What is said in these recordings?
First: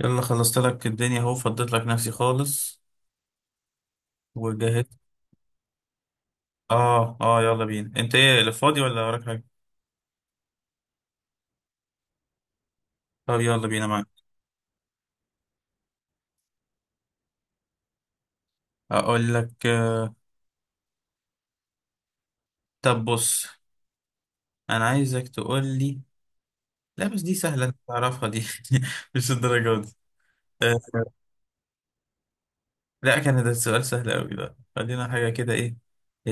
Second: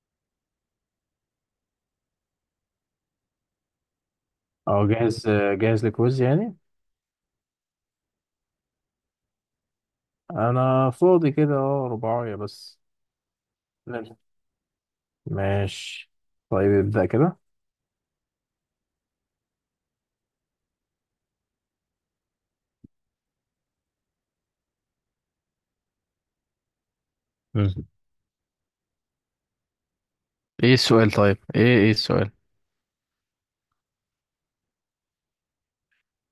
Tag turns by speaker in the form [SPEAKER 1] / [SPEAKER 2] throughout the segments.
[SPEAKER 1] يلا خلصت لك الدنيا اهو، فضيت لك نفسي خالص
[SPEAKER 2] اه
[SPEAKER 1] وجهزت.
[SPEAKER 2] جاهز. جاهز لكويز يعني.
[SPEAKER 1] اه، يلا بينا. انت ايه اللي فاضي ولا وراك حاجه؟
[SPEAKER 2] انا فاضي كده، اه، رباعية بس
[SPEAKER 1] طب يلا بينا
[SPEAKER 2] نلحق.
[SPEAKER 1] معاك.
[SPEAKER 2] ماشي، طيب ابدأ كده.
[SPEAKER 1] اقول لك طب بص، انا عايزك تقول لي. لا بس دي سهله،
[SPEAKER 2] مم.
[SPEAKER 1] انت تعرفها دي مش الدرجه دي.
[SPEAKER 2] ايه
[SPEAKER 1] آه،
[SPEAKER 2] السؤال؟ طيب ايه السؤال؟
[SPEAKER 1] لا كان ده السؤال سهل قوي، ده خلينا حاجه كده، ايه؟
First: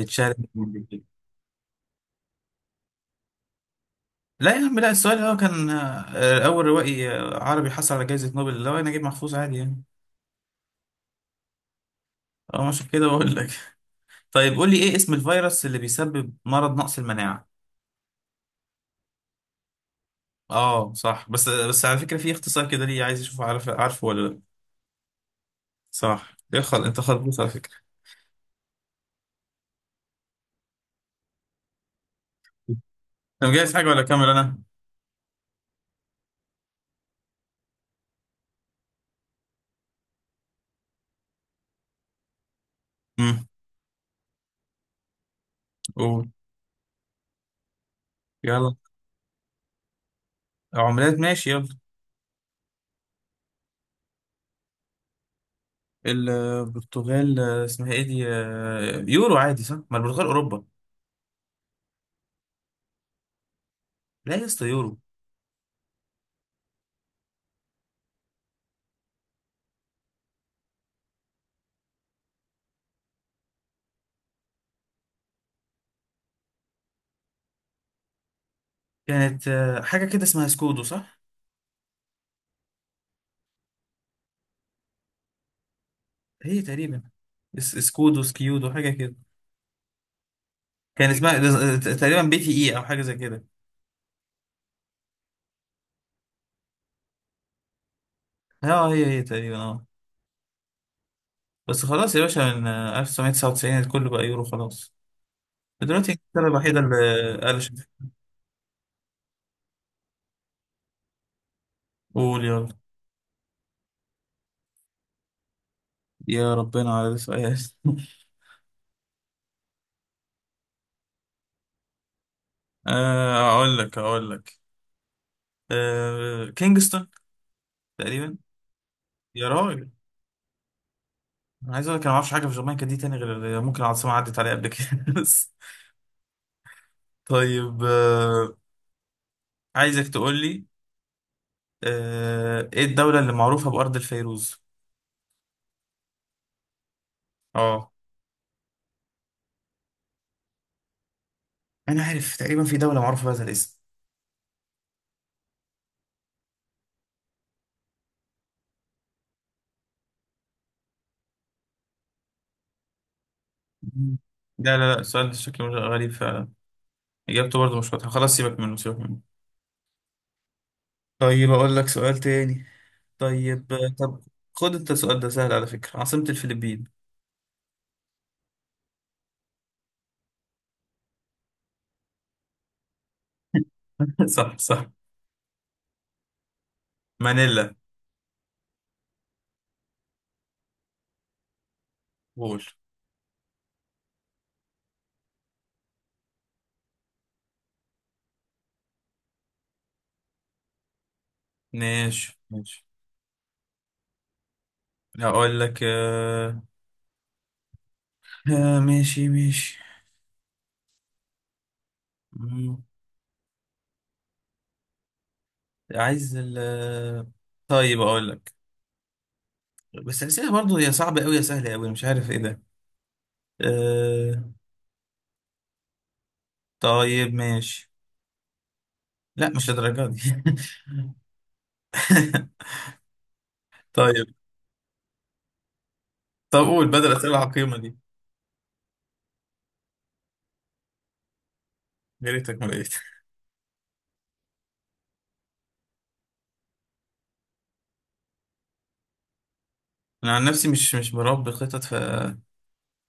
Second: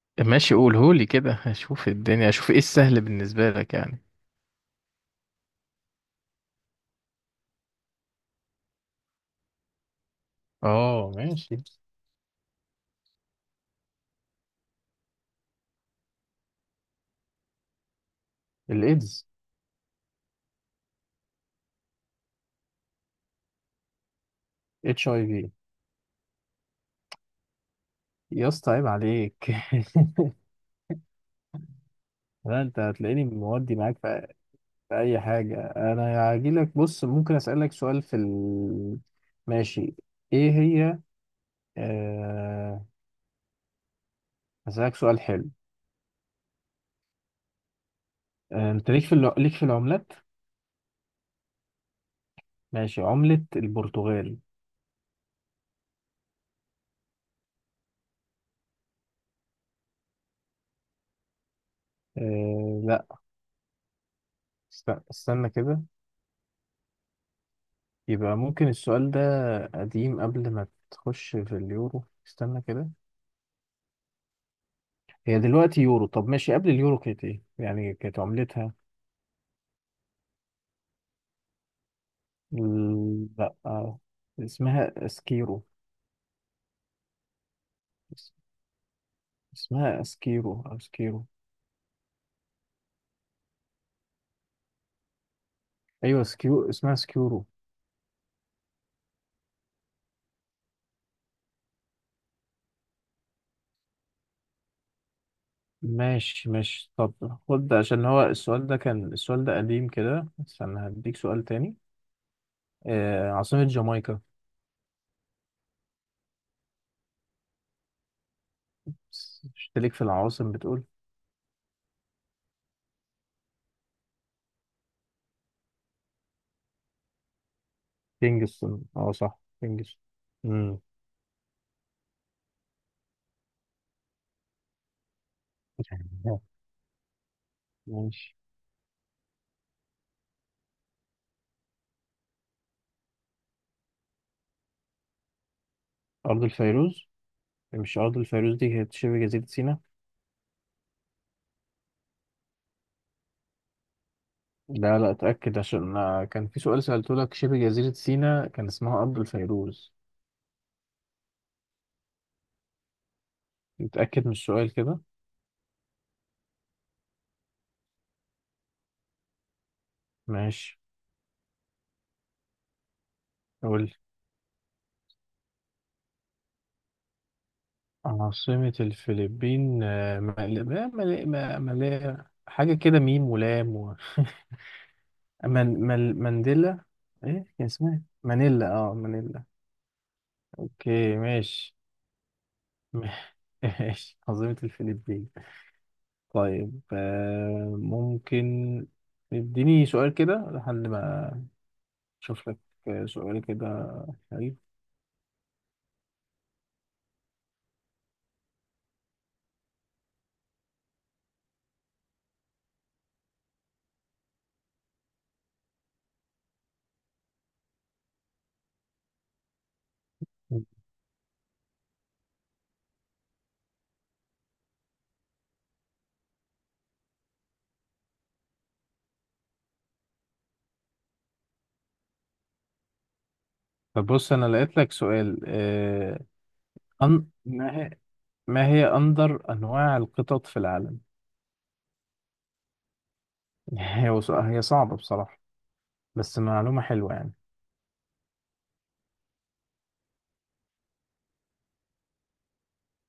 [SPEAKER 1] تشالنج
[SPEAKER 2] ماشي،
[SPEAKER 1] من
[SPEAKER 2] قولهولي
[SPEAKER 1] جديد.
[SPEAKER 2] كده اشوف الدنيا، اشوف ايه السهل بالنسبة لك يعني.
[SPEAKER 1] لا يا عم لا، السؤال هو كان اول روائي عربي حصل على جائزه نوبل. لو انا نجيب محفوظ عادي يعني.
[SPEAKER 2] اه ماشي.
[SPEAKER 1] اه، مش كده بقول لك. طيب قول لي، ايه اسم الفيروس اللي بيسبب مرض نقص المناعة؟
[SPEAKER 2] الايدز.
[SPEAKER 1] اه صح، بس على فكرة في اختصار كده، ليه؟ عايز اشوف، عارف عارفه ولا لا؟
[SPEAKER 2] اتش اي في.
[SPEAKER 1] صح، يخل انت خلبوص على فكرة.
[SPEAKER 2] يا اسطى عيب عليك. لا، انت هتلاقيني
[SPEAKER 1] انت مجهز
[SPEAKER 2] مودي
[SPEAKER 1] حاجة
[SPEAKER 2] معاك
[SPEAKER 1] ولا
[SPEAKER 2] في
[SPEAKER 1] اكمل انا؟
[SPEAKER 2] في اي حاجة. انا هجيلك، بص، ممكن اسألك سؤال ماشي. ايه هي؟ آه،
[SPEAKER 1] امم،
[SPEAKER 2] هسألك سؤال حلو.
[SPEAKER 1] قول يلا.
[SPEAKER 2] انت ليك في ليك في العملات؟
[SPEAKER 1] عملات، ماشي يلا.
[SPEAKER 2] ماشي، عملة البرتغال.
[SPEAKER 1] البرتغال، اسمها ايه دي؟ يورو عادي صح؟ ما البرتغال اوروبا.
[SPEAKER 2] أه لا،
[SPEAKER 1] لا يا اسطى يورو.
[SPEAKER 2] استنى كده. يبقى ممكن السؤال ده قديم، قبل ما تخش في اليورو. استنى كده، هي دلوقتي يورو، طب ماشي، قبل اليورو كانت ايه يعني؟ كانت عملتها
[SPEAKER 1] كانت حاجة كده اسمها سكودو، صح؟
[SPEAKER 2] لا، اسمها اسكيرو.
[SPEAKER 1] هي تقريبا سكودو
[SPEAKER 2] اس-
[SPEAKER 1] سكيودو، حاجة كده.
[SPEAKER 2] اسمها اسكيرو او
[SPEAKER 1] كان
[SPEAKER 2] سكيرو.
[SPEAKER 1] اسمها تقريبا بي تي اي او، حاجة زي كده.
[SPEAKER 2] ايوه سكيو، اسمها سكيورو.
[SPEAKER 1] اه هي تقريبا، اه. بس خلاص يا باشا، من 1999 الكل بقى يورو، خلاص. دلوقتي انجلترا
[SPEAKER 2] ماشي
[SPEAKER 1] الوحيدة
[SPEAKER 2] ماشي. طب
[SPEAKER 1] اللي
[SPEAKER 2] خد
[SPEAKER 1] قلشت.
[SPEAKER 2] ده، عشان هو السؤال ده كان، السؤال ده قديم كده، استنى هديك سؤال تاني.
[SPEAKER 1] قول يلا.
[SPEAKER 2] عاصمة جامايكا.
[SPEAKER 1] يا ربنا على سؤال
[SPEAKER 2] اشتريك في العواصم بتقول.
[SPEAKER 1] اقول لك كينجستون تقريبا.
[SPEAKER 2] كينجستون، اه صح
[SPEAKER 1] يا راجل،
[SPEAKER 2] كينجستون. امم.
[SPEAKER 1] انا عايز اقول لك، انا ما اعرفش حاجه في جامايكا دي تاني، غير اللي ممكن العاصمه عدت عليها قبل كده بس. طيب
[SPEAKER 2] ماشي.
[SPEAKER 1] عايزك تقول لي، ايه الدوله اللي معروفه بارض الفيروز؟
[SPEAKER 2] أرض الفيروز؟ إيه،
[SPEAKER 1] اه،
[SPEAKER 2] مش أرض الفيروز دي كانت شبه جزيرة سيناء؟
[SPEAKER 1] انا عارف تقريبا في دوله معروفه بهذا الاسم.
[SPEAKER 2] لا لا، اتأكد، عشان كان في سؤال سألته لك، شبه جزيرة سيناء كان اسمها أرض الفيروز.
[SPEAKER 1] مم.
[SPEAKER 2] اتأكد من السؤال
[SPEAKER 1] لا لا لا،
[SPEAKER 2] كده.
[SPEAKER 1] السؤال ده شكله غريب فعلا، إجابته برضه مش واضحة، خلاص سيبك منه سيبك منه.
[SPEAKER 2] ماشي.
[SPEAKER 1] طيب أقول لك سؤال تاني. طيب
[SPEAKER 2] قول لي.
[SPEAKER 1] طب خد أنت، السؤال ده سهل على فكرة، عاصمة الفلبين.
[SPEAKER 2] عاصمة الفلبين، مال... ما- مال... ما- مال... حاجة كده، ميم ولام
[SPEAKER 1] صح صح،
[SPEAKER 2] مانديلا. ايه كان
[SPEAKER 1] مانيلا.
[SPEAKER 2] اسمها إيه؟ مانيلا، اه مانيلا. اوكي ماشي.
[SPEAKER 1] قول
[SPEAKER 2] ماشي، عاصمة الفلبين. طيب ممكن اديني سؤال كده لحد ما
[SPEAKER 1] ماشي
[SPEAKER 2] اشوف لك
[SPEAKER 1] ماشي.
[SPEAKER 2] سؤال كده حلو.
[SPEAKER 1] هقول لك آه... آه ماشي ماشي. مم. عايز ال طيب أقول لك. بس الأسئلة برضه، يا صعبة أوي يا سهلة أوي، مش عارف إيه ده. آه... طيب ماشي. لا مش للدرجة دي
[SPEAKER 2] طب بص،
[SPEAKER 1] طيب،
[SPEAKER 2] انا لقيت لك سؤال.
[SPEAKER 1] طب قول بدل الأسئلة العقيمة
[SPEAKER 2] ما هي،
[SPEAKER 1] دي.
[SPEAKER 2] ما هي اندر انواع القطط في العالم؟
[SPEAKER 1] يا ريتك ما لقيت.
[SPEAKER 2] هي صعبة بصراحة، بس معلومة حلوة يعني.
[SPEAKER 1] انا عن نفسي مش بربي خطط. في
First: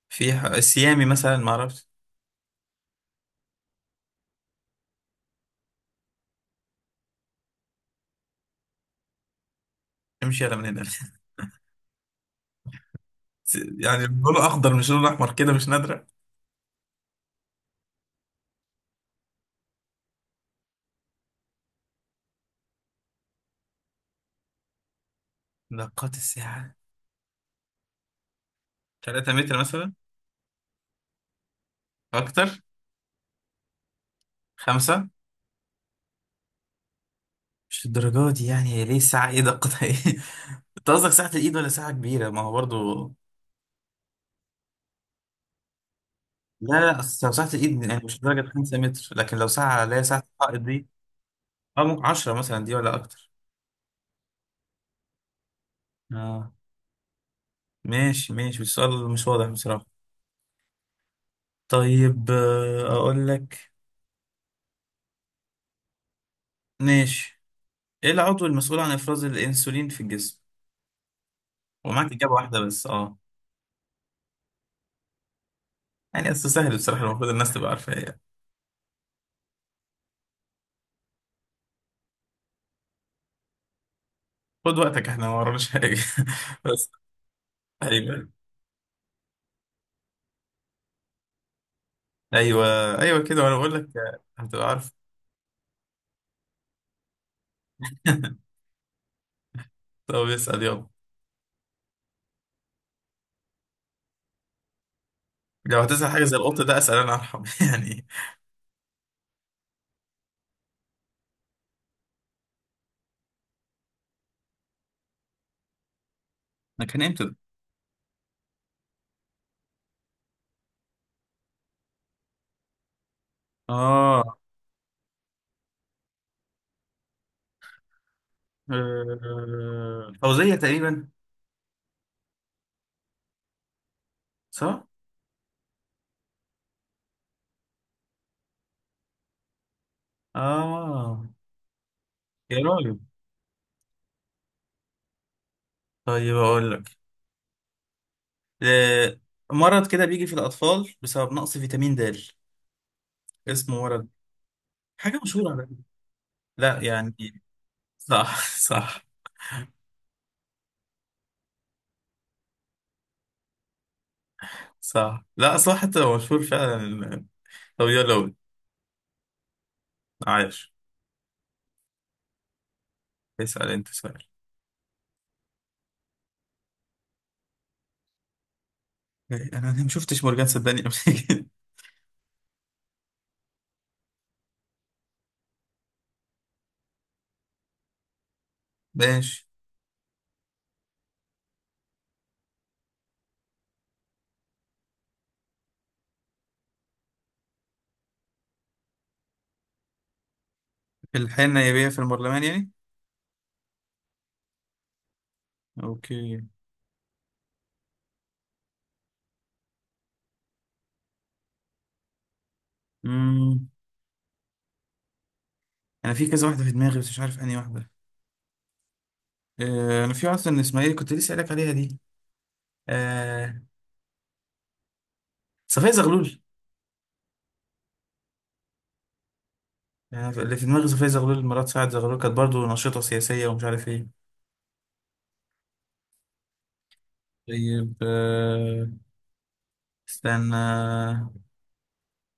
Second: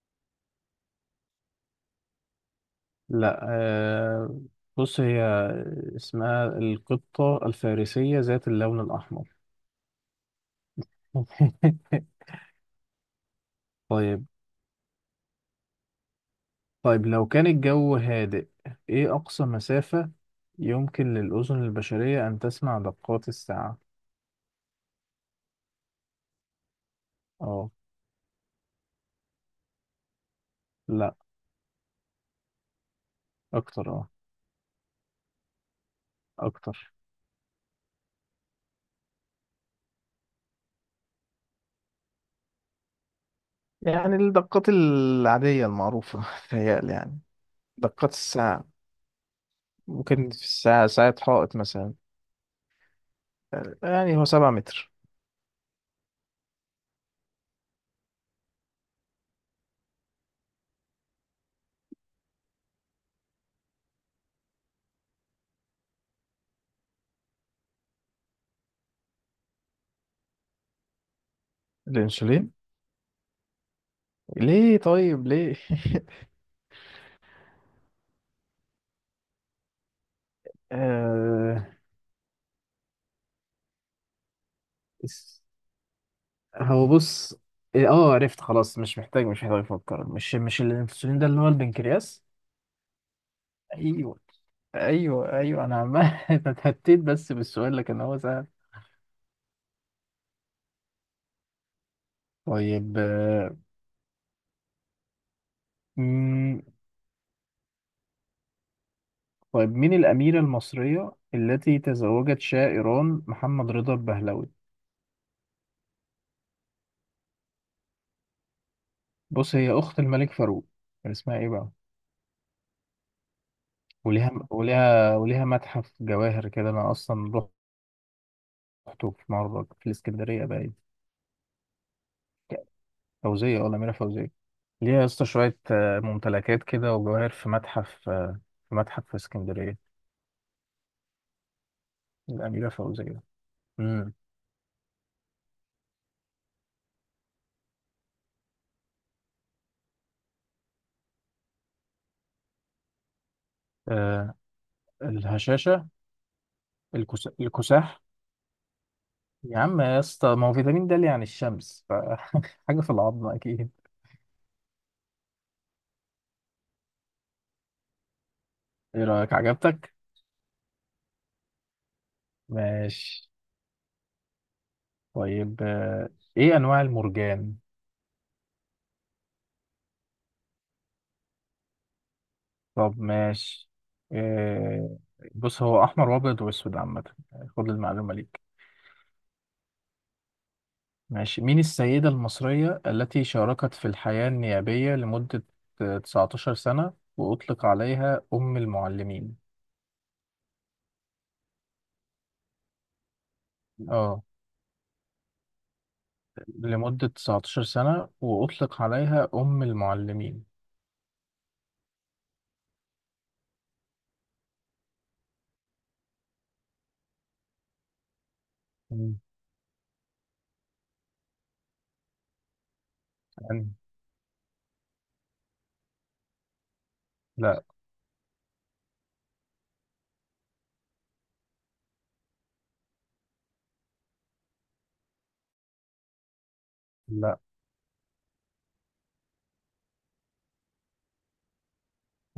[SPEAKER 1] فيها السيامي مثلا، ما اعرفش.
[SPEAKER 2] لا، بص هي اسمها القطة الفارسية ذات اللون الأحمر.
[SPEAKER 1] امشي على من هنا. يعني
[SPEAKER 2] طيب.
[SPEAKER 1] لونه اخضر مش لونه احمر كده مش نادره؟
[SPEAKER 2] طيب، لو كان الجو هادئ، إيه أقصى مسافة يمكن للأذن البشرية أن تسمع دقات الساعة؟
[SPEAKER 1] نقاط الساعه،
[SPEAKER 2] أه.
[SPEAKER 1] 3 متر مثلا؟
[SPEAKER 2] لأ،
[SPEAKER 1] اكتر؟
[SPEAKER 2] أكتر. أه،
[SPEAKER 1] خمسة؟
[SPEAKER 2] أكتر.
[SPEAKER 1] مش الدرجات دي يعني، هي ليه الساعه، ايه دقتها، ايه؟ انت قصدك ساعه الايد ولا ساعه كبيره؟ ما هو برضو
[SPEAKER 2] يعني الدقات العادية المعروفة،
[SPEAKER 1] لا
[SPEAKER 2] تهيألي
[SPEAKER 1] لا،
[SPEAKER 2] يعني.
[SPEAKER 1] أصل لو ساعه الايد يعني
[SPEAKER 2] دقات
[SPEAKER 1] مش درجه
[SPEAKER 2] الساعة
[SPEAKER 1] 5 متر، لكن لو ساعه، لا ساعه
[SPEAKER 2] ممكن في
[SPEAKER 1] الحائط دي،
[SPEAKER 2] الساعة، ساعة حائط
[SPEAKER 1] اه
[SPEAKER 2] مثلا.
[SPEAKER 1] ممكن 10 مثلا دي ولا اكتر.
[SPEAKER 2] يعني هو سبعة متر.
[SPEAKER 1] اه، ماشي ماشي، السؤال مش واضح بصراحه. طيب اقول لك، ماشي. ايه العضو المسؤول عن افراز الانسولين في الجسم؟ ومعاك اجابه
[SPEAKER 2] الأنسولين؟
[SPEAKER 1] واحده بس، اه.
[SPEAKER 2] ليه طيب ليه؟
[SPEAKER 1] يعني اصل سهل بصراحه، المفروض الناس تبقى عارفه، ايه.
[SPEAKER 2] آه...
[SPEAKER 1] خد وقتك، احنا ما
[SPEAKER 2] اس-
[SPEAKER 1] وراناش حاجه
[SPEAKER 2] هو
[SPEAKER 1] بس.
[SPEAKER 2] بص، إيه، أه
[SPEAKER 1] ايوه،
[SPEAKER 2] عرفت خلاص، مش محتاج، مش محتاج أفكر، مش مش الأنسولين ده اللي هو البنكرياس؟
[SPEAKER 1] ايوه ايوه كده، وانا بقول لك
[SPEAKER 2] ايوه
[SPEAKER 1] هتبقى عارف.
[SPEAKER 2] ايوه، ايوه انا عمال اتهتيت بس بالسؤال، لكن هو سهل.
[SPEAKER 1] طب اسال يلا.
[SPEAKER 2] طيب
[SPEAKER 1] لو هتسال حاجه زي القط
[SPEAKER 2] مم،
[SPEAKER 1] ده، اسال انا ارحم يعني.
[SPEAKER 2] طيب مين الأميرة المصرية التي تزوجت شاه إيران محمد رضا البهلوي؟
[SPEAKER 1] ده كان امتى ده؟
[SPEAKER 2] بص، هي أخت الملك فاروق. كان اسمها إيه بقى؟
[SPEAKER 1] اه،
[SPEAKER 2] وليها وليها متحف جواهر كده، أنا أصلا رحته في مرة في الإسكندرية
[SPEAKER 1] فوزيه
[SPEAKER 2] باين.
[SPEAKER 1] تقريبا.
[SPEAKER 2] فوزية، ولا أميرة فوزية؟
[SPEAKER 1] صح،
[SPEAKER 2] ليها يا اسطى شوية ممتلكات كده وجواهر في متحف، في متحف في اسكندرية.
[SPEAKER 1] اه. يا
[SPEAKER 2] الأميرة
[SPEAKER 1] راجل.
[SPEAKER 2] فوزية.
[SPEAKER 1] طيب اقول لك، آه، مرض كده بيجي في الاطفال بسبب نقص فيتامين د، اسمه مرض
[SPEAKER 2] امم.
[SPEAKER 1] حاجة مشهورة على فكرة.
[SPEAKER 2] الهشاشة.
[SPEAKER 1] لا يعني.
[SPEAKER 2] الكساح.
[SPEAKER 1] صح صح.
[SPEAKER 2] يا عم يا اسطى، ما هو فيتامين د اللي يعني الشمس حاجة في العظم أكيد.
[SPEAKER 1] صح لا صح، حتى لو مشهور فعلا. لو يلا قول.
[SPEAKER 2] إيه رأيك، عجبتك؟
[SPEAKER 1] عايش.
[SPEAKER 2] ماشي.
[SPEAKER 1] اسأل انت سؤال.
[SPEAKER 2] طيب إيه أنواع المرجان؟
[SPEAKER 1] إيه، انا أنا ما شفتش مورجان صدقني قبل كده.
[SPEAKER 2] طب ماشي. آه، بص هو أحمر وأبيض وأسود عامة. خد المعلومة ليك.
[SPEAKER 1] ماشي.
[SPEAKER 2] ماشي، مين السيدة المصرية التي شاركت في الحياة النيابية لمدة 19 سنة وأطلق عليها أم المعلمين؟
[SPEAKER 1] في الحياة النيابية، في البرلمان يعني؟
[SPEAKER 2] اه،
[SPEAKER 1] اوكي.
[SPEAKER 2] لمدة 19 سنة وأطلق عليها أم المعلمين.
[SPEAKER 1] امم، انا في كذا واحدة في دماغي، بس مش عارف انهي واحدة.
[SPEAKER 2] مم.
[SPEAKER 1] انا في واحدة من اسماعيل كنت لسه قايل لك عليها دي، آه،
[SPEAKER 2] يعني.
[SPEAKER 1] صفية زغلول.
[SPEAKER 2] لا
[SPEAKER 1] أنا اللي في دماغي صفية زغلول مرات سعد زغلول، كانت برضه نشيطة سياسية ومش عارف ايه.
[SPEAKER 2] لا،
[SPEAKER 1] طيب استنى.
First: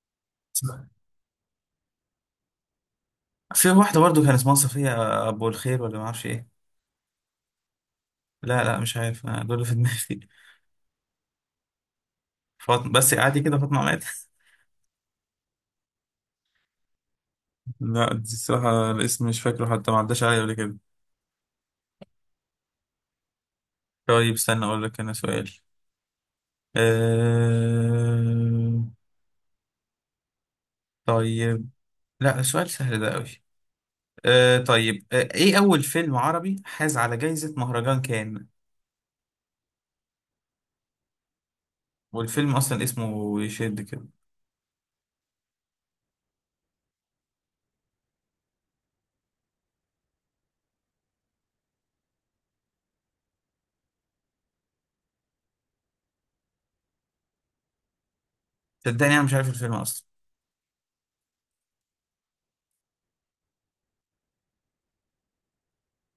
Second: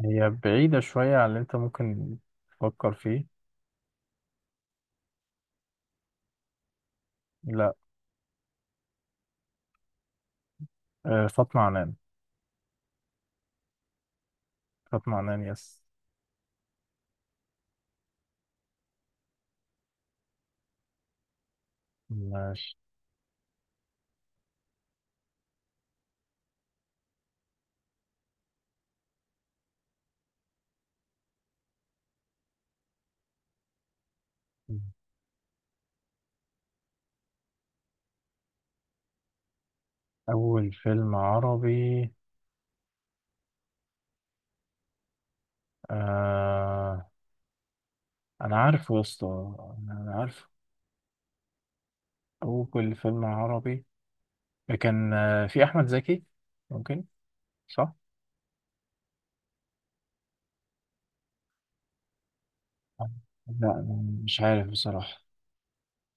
[SPEAKER 2] هي بعيدة شوية عن اللي أنت ممكن تفكر فيه.
[SPEAKER 1] في واحدة برضو كان اسمها صفية أبو الخير ولا معرفش إيه.
[SPEAKER 2] لا،
[SPEAKER 1] لا لا، مش عارف أنا، دول اللي في دماغي.
[SPEAKER 2] فاطمة عنان.
[SPEAKER 1] فاطمة، بس عادي كده فاطمة مات
[SPEAKER 2] فاطمة عنان، يس.
[SPEAKER 1] لا دي الصراحة الاسم مش فاكره، حتى ما عداش عليا قبل كده.
[SPEAKER 2] ماشي.
[SPEAKER 1] طيب استنى أقول لك أنا سؤال. أه... طيب. لا سؤال سهل ده أوي. أه
[SPEAKER 2] مم.
[SPEAKER 1] طيب، أه إيه أول فيلم عربي حاز على جايزة مهرجان كان؟
[SPEAKER 2] أول فيلم عربي؟
[SPEAKER 1] والفيلم أصلا اسمه يشد كده.
[SPEAKER 2] آه، أنا عارفه يا اسطى، أنا عارفه. أول فيلم عربي كان في أحمد زكي، ممكن، صح؟
[SPEAKER 1] صدقني أنا مش عارف الفيلم أصلا
[SPEAKER 2] لا أنا مش عارف بصراحة،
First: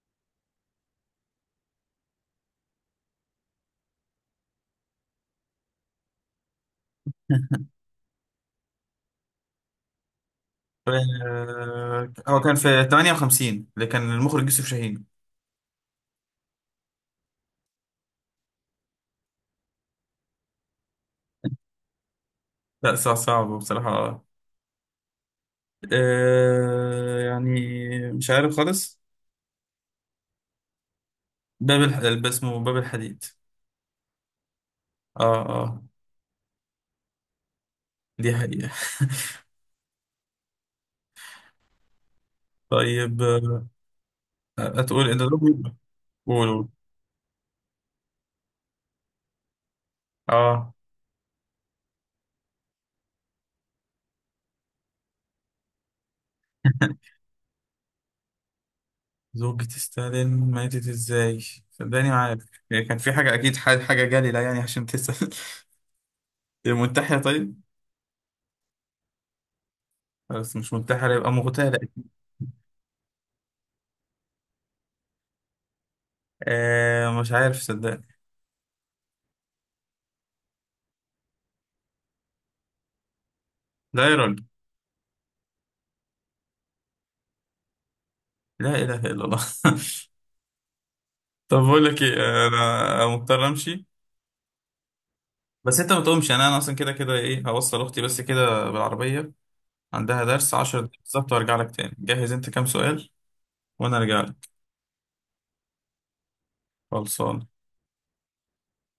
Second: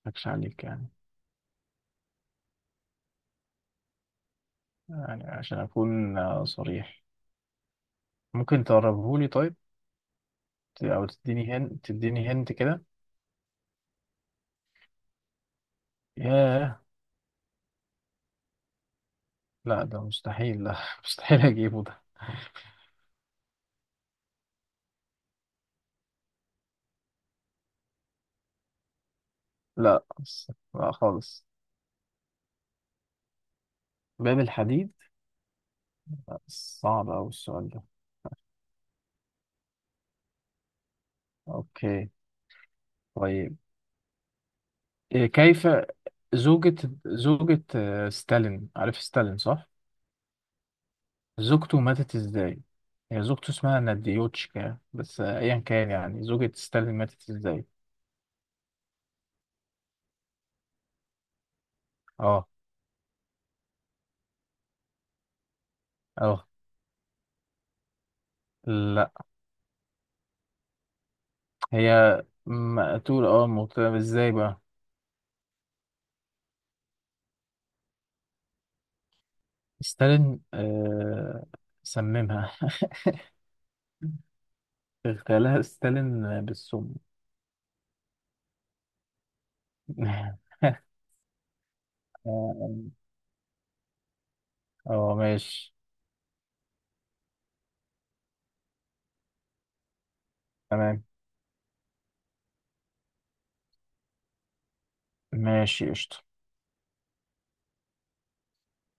[SPEAKER 2] مضحكش عليك يعني، يعني عشان أكون صريح. ممكن تقربهولي؟ طيب، أو تديني هنت،
[SPEAKER 1] أه...
[SPEAKER 2] تديني
[SPEAKER 1] هو
[SPEAKER 2] هنت
[SPEAKER 1] كان
[SPEAKER 2] كده.
[SPEAKER 1] في 58، اللي كان المخرج يوسف شاهين.
[SPEAKER 2] ياه، لا ده مستحيل، لا مستحيل أجيبه ده.
[SPEAKER 1] لا صعب صعب بصراحة، آه يعني، مش عارف خالص.
[SPEAKER 2] لا خالص.
[SPEAKER 1] اسمه باب الحديد.
[SPEAKER 2] باب الحديد.
[SPEAKER 1] اه اه.
[SPEAKER 2] صعب أوي السؤال ده.
[SPEAKER 1] دي حقيقة.
[SPEAKER 2] أوكي.
[SPEAKER 1] طيب
[SPEAKER 2] طيب
[SPEAKER 1] هتقول إيه ده؟
[SPEAKER 2] كيف
[SPEAKER 1] قول. قول.
[SPEAKER 2] زوجة زوجة ستالين، عارف ستالين صح؟
[SPEAKER 1] اه.
[SPEAKER 2] زوجته ماتت إزاي؟ هي زوجته اسمها ناديوتشكا، بس أيا كان، يعني زوجة ستالين ماتت إزاي؟
[SPEAKER 1] زوجة ستالين ماتت ازاي؟ صدقني ما عارف.
[SPEAKER 2] أه
[SPEAKER 1] يعني كان في حاجة أكيد، حاجة جليلة يعني عشان تسأل
[SPEAKER 2] أه.
[SPEAKER 1] منتحرة طيب؟
[SPEAKER 2] لا،
[SPEAKER 1] بس مش منتحرة، يبقى مغتالة.
[SPEAKER 2] هي مقتول، اه مقتولة ازاي بقى؟
[SPEAKER 1] آه مش عارف صدقني.
[SPEAKER 2] ستالين، آه سممها.
[SPEAKER 1] لا يا راجل.
[SPEAKER 2] اغتالها ستالين بالسم.
[SPEAKER 1] لا إله إلا الله طب بقول لك إيه،
[SPEAKER 2] اه.
[SPEAKER 1] أنا مضطر أمشي.
[SPEAKER 2] ماشي.
[SPEAKER 1] بس انت ما تقومش يعني، انا اصلا كده كده، ايه، هوصل اختي بس كده بالعربيه، عندها درس. 10 دقايق
[SPEAKER 2] تمام.
[SPEAKER 1] بالظبط وارجع لك تاني. جهز انت كام سؤال وانا ارجع لك.
[SPEAKER 2] ماشي قشطة.
[SPEAKER 1] خلصان.